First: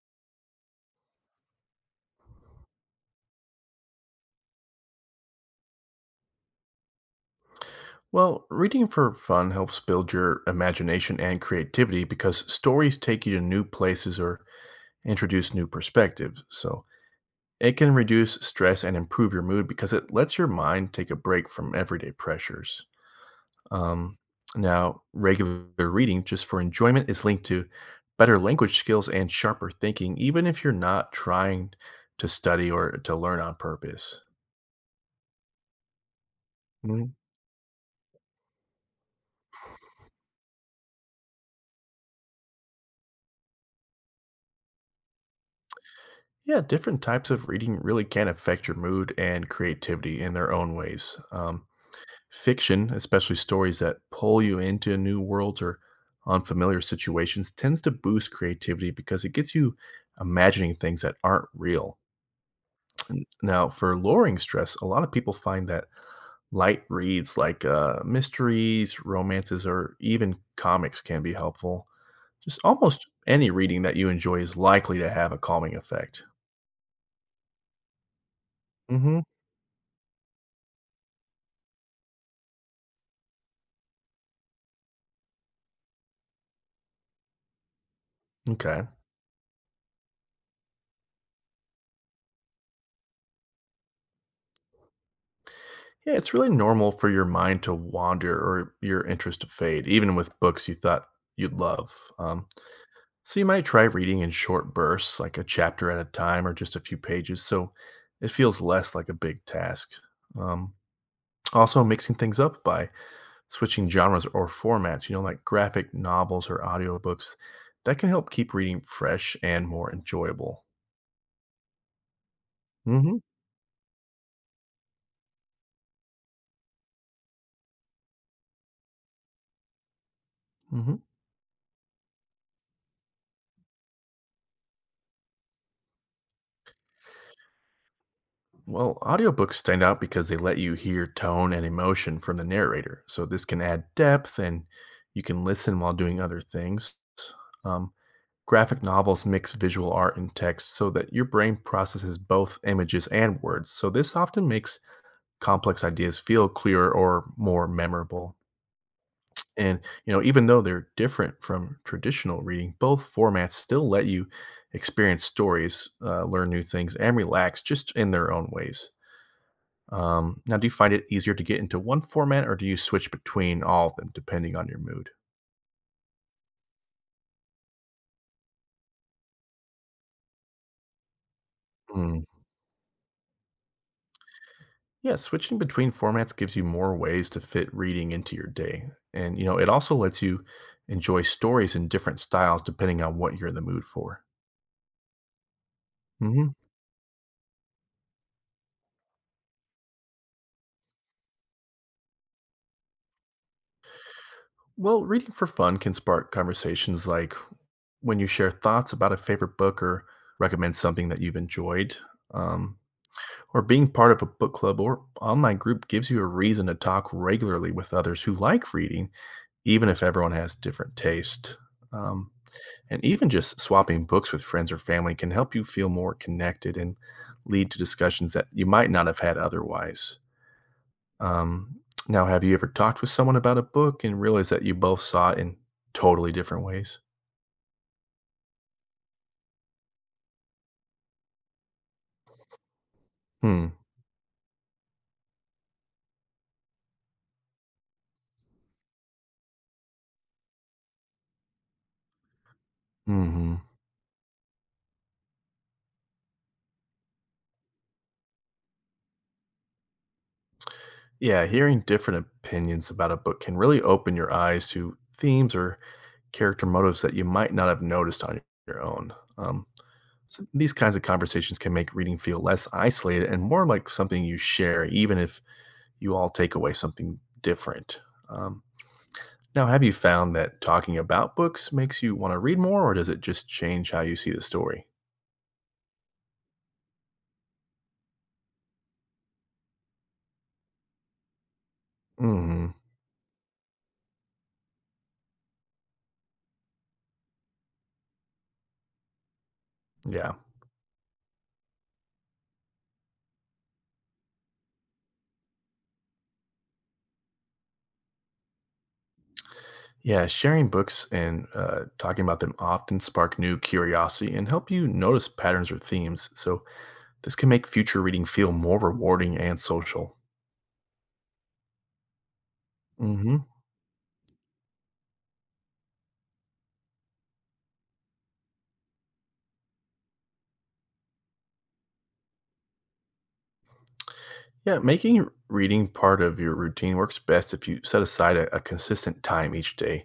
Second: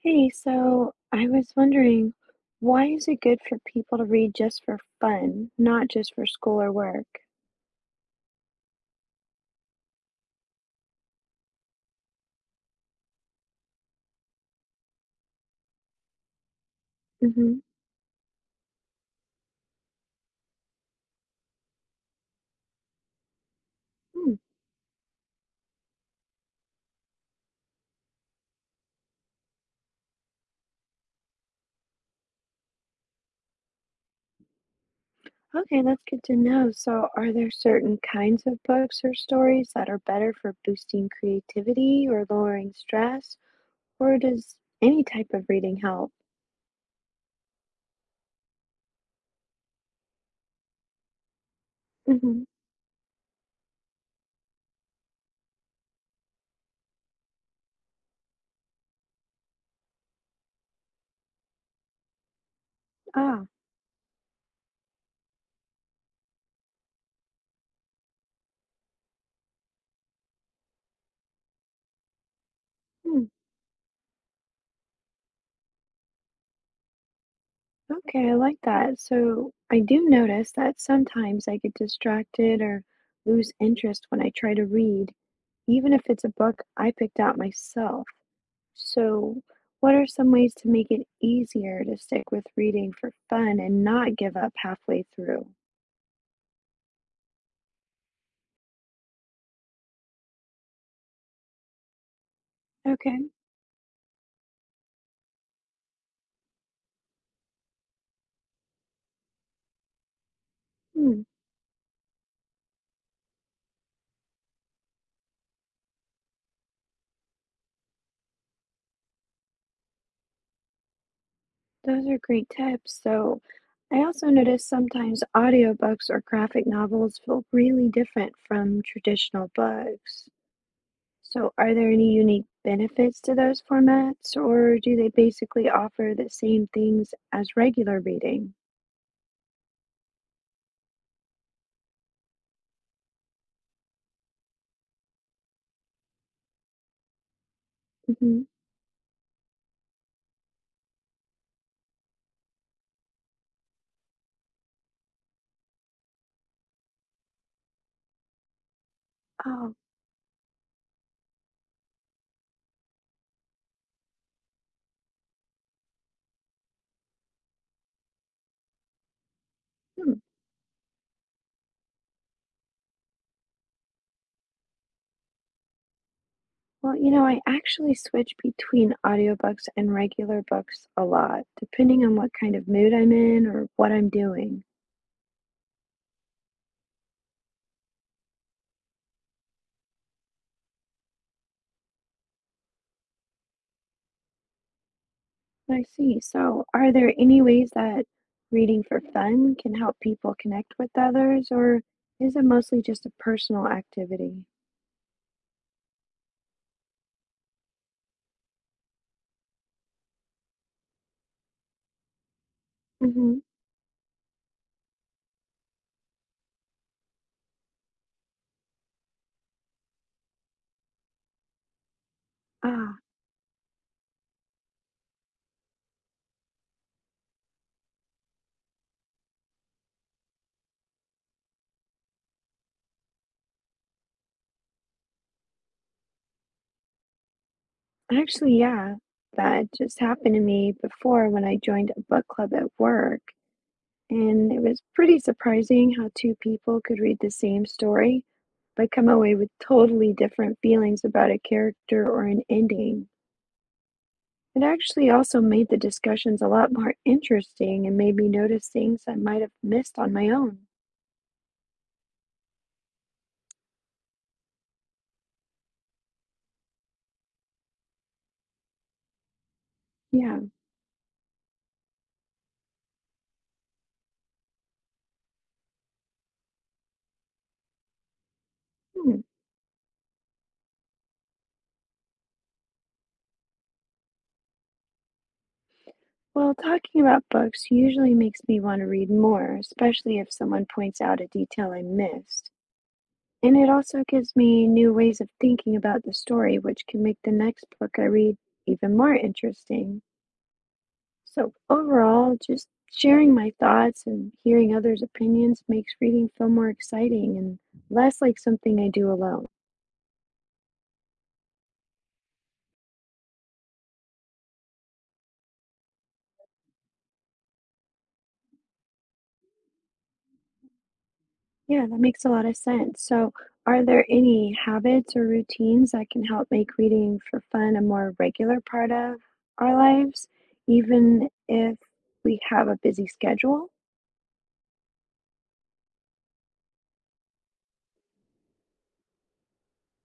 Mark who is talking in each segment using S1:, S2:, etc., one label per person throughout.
S1: Hey, so I was wondering, why is it good for people to read just for fun, not just for school or work?
S2: Well, reading for fun helps build your imagination and creativity because stories take you to new places or introduce new perspectives. So
S1: Mm-hmm.
S2: it can reduce stress and improve your mood because it lets your mind take a break from everyday pressures. Um,
S1: Hmm.
S2: Now, regular reading just for enjoyment is linked to better language skills and sharper thinking, even if you're not trying to study or to learn on purpose.
S1: Okay, that's good to know. So, are there certain kinds of books or stories that are better for boosting creativity or lowering stress, or does any type of reading help?
S2: Yeah, different types of reading really can affect your mood and creativity in their own ways.
S1: Mm-hmm.
S2: Fiction, especially stories that pull you into new worlds or unfamiliar situations, tends to boost creativity because it gets you imagining things that aren't real.
S1: Ah,
S2: Now, for lowering stress, a lot of people find that light reads like mysteries, romances, or even comics can be helpful. Just almost
S1: hmm.
S2: any reading that you enjoy is likely to have a calming effect.
S1: Okay, I like that.
S2: hmm
S1: So, I do notice that sometimes I get distracted or lose interest when I try to read. Even if it's a book I picked out myself.
S2: Okay.
S1: So, what are some ways to make it easier to stick with reading for fun and not give up halfway through?
S2: Yeah, it's really normal for your mind to wander or your interest to fade, even with books you thought you'd love. Um,
S1: Okay,
S2: so you might try reading in short bursts, like a chapter at a time or just a few pages, so it feels less like a big task. Um,
S1: hmm,
S2: Also, mixing things up by switching genres or formats, you know, like graphic novels or audiobooks, that can help keep reading fresh and more enjoyable.
S1: those are great tips.
S2: hmm
S1: So, I also notice sometimes audiobooks or graphic novels feel really different from traditional books.
S2: hmm
S1: So, are there any unique benefits to those formats, or do they basically offer the same things as regular reading?
S2: Well, audiobooks stand out because they let you hear tone and emotion from the narrator. So this can add depth and you can listen while doing other things. Um,
S1: Hmm.
S2: Graphic novels mix visual art and text so that your brain processes both images and words. So this often makes complex ideas feel clearer or more memorable.
S1: Oh,
S2: And you know, even though they're different from traditional reading, both formats still let you experience stories, learn new things, and relax just in their own ways.
S1: hmm.
S2: Now, do you find it easier to get into one format or do you switch between all of them depending on your mood?
S1: Well, I actually switch between audiobooks and regular books a lot, depending on
S2: Mm.
S1: what kind of mood I'm in or what I'm doing.
S2: Yeah, switching between formats gives you more ways to fit reading into your day. And, you know, it also lets you enjoy stories in different styles depending on what you're in the mood for.
S1: I see.
S2: hmm
S1: So, are there any ways that reading for fun can help people connect with others, or is it mostly just a personal activity?
S2: Well, reading for fun can spark conversations like when you share thoughts about a favorite book or recommend something that you've enjoyed. Um,
S1: Hmm.
S2: Or being part of a book club or online group gives you a reason to talk regularly with others who like reading, even if everyone has different taste. Um,
S1: Ah,
S2: and even just swapping books with friends or family can help you feel more connected and lead to discussions that you might not have had otherwise. Um, Now, have you ever talked with someone about a book and realized that you both saw it in totally different ways?
S1: actually, yeah, that just happened to me before when I joined a book club at work.
S2: Hmm.
S1: And it was pretty surprising how two people could read the same story but come away with totally different feelings about a character or an ending.
S2: Hmm.
S1: It actually also made the discussions a lot more interesting and made me notice things I might have missed on my own.
S2: Yeah, hearing different opinions about a book can really open your eyes to themes or character motives that you might not have noticed on your own.
S1: Yeah.
S2: So these kinds of conversations can make reading feel less isolated and more like something you share, even if you all take away something different. Um,
S1: Hmm.
S2: Now, have you found that talking about books makes you want to read more, or does it just change how you see the story?
S1: Well, talking about books usually makes me want to read more, especially if someone points out a detail I missed.
S2: hmm
S1: And it also gives me new ways of thinking about the story, which can make the next book I read even more interesting.
S2: Yeah.
S1: So, overall, just sharing my thoughts and hearing others' opinions makes reading feel more exciting and less like something I do alone.
S2: Yeah, sharing books and talking about them often spark new curiosity and help you notice patterns or themes. So, this can make future reading feel more rewarding and social.
S1: Yeah, that makes a lot of sense. So,
S2: Mm-hmm.
S1: are there any habits or routines that can help make reading for fun a more regular part of our lives, even if we have a busy schedule?
S2: Yeah, making reading part of your routine works best if you set aside a consistent time each day,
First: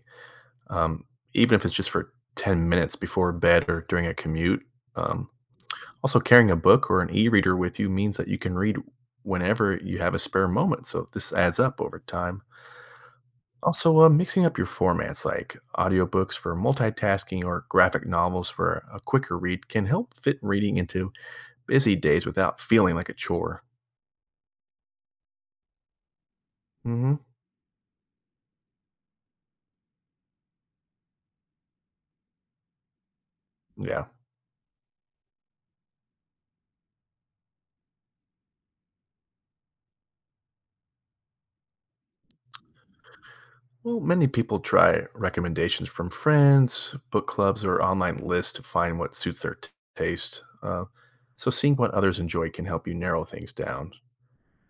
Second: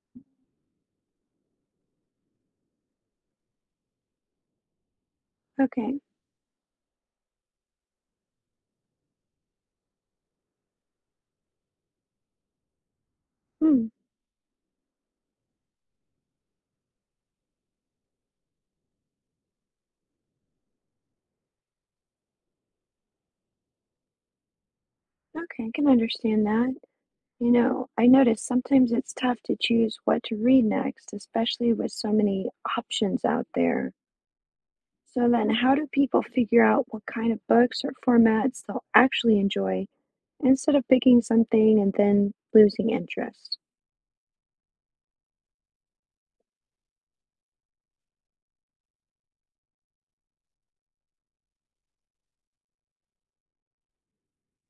S2: um, even if it's just for 10 minutes before bed or during a commute. Um,
S1: Okay.
S2: Also, carrying a book or an e reader with you means that you can read whenever you have a spare moment. So, this adds up over time.
S1: Hmm.
S2: Also, mixing up your formats like audiobooks for multitasking or graphic novels for a quicker read can help fit reading into busy days without feeling like a chore.
S1: Okay, I can understand that.
S2: hmm
S1: I notice sometimes it's tough to choose what to read next, especially with so many options out there.
S2: Yeah.
S1: So then, how do people figure out what kind of books or formats they'll actually enjoy instead of picking something and then losing interest?
S2: Well, many people try recommendations from friends, book clubs, or online lists to find what suits their taste. So, seeing what others enjoy can help you narrow things down.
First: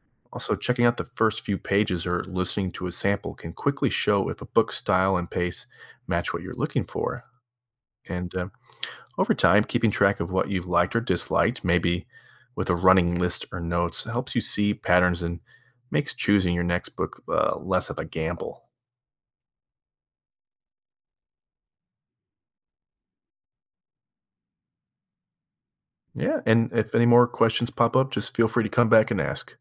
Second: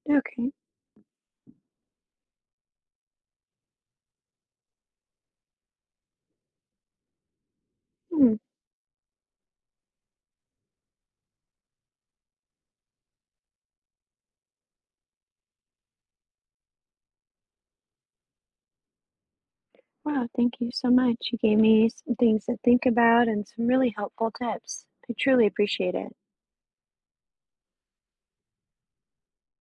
S1: Okay.
S2: Also, checking out the first few pages or listening to a sample can quickly show if a book's style and pace match what you're looking for. And
S1: Hmm.
S2: over time, keeping track of what you've liked or disliked, maybe with a running list or notes, helps you see patterns and makes choosing your next book less of a gamble.
S1: Wow, thank you so much. You gave me some things to think about and some really helpful tips. I truly appreciate it.
S2: Yeah, and if any more questions pop up, just feel free to come back and ask.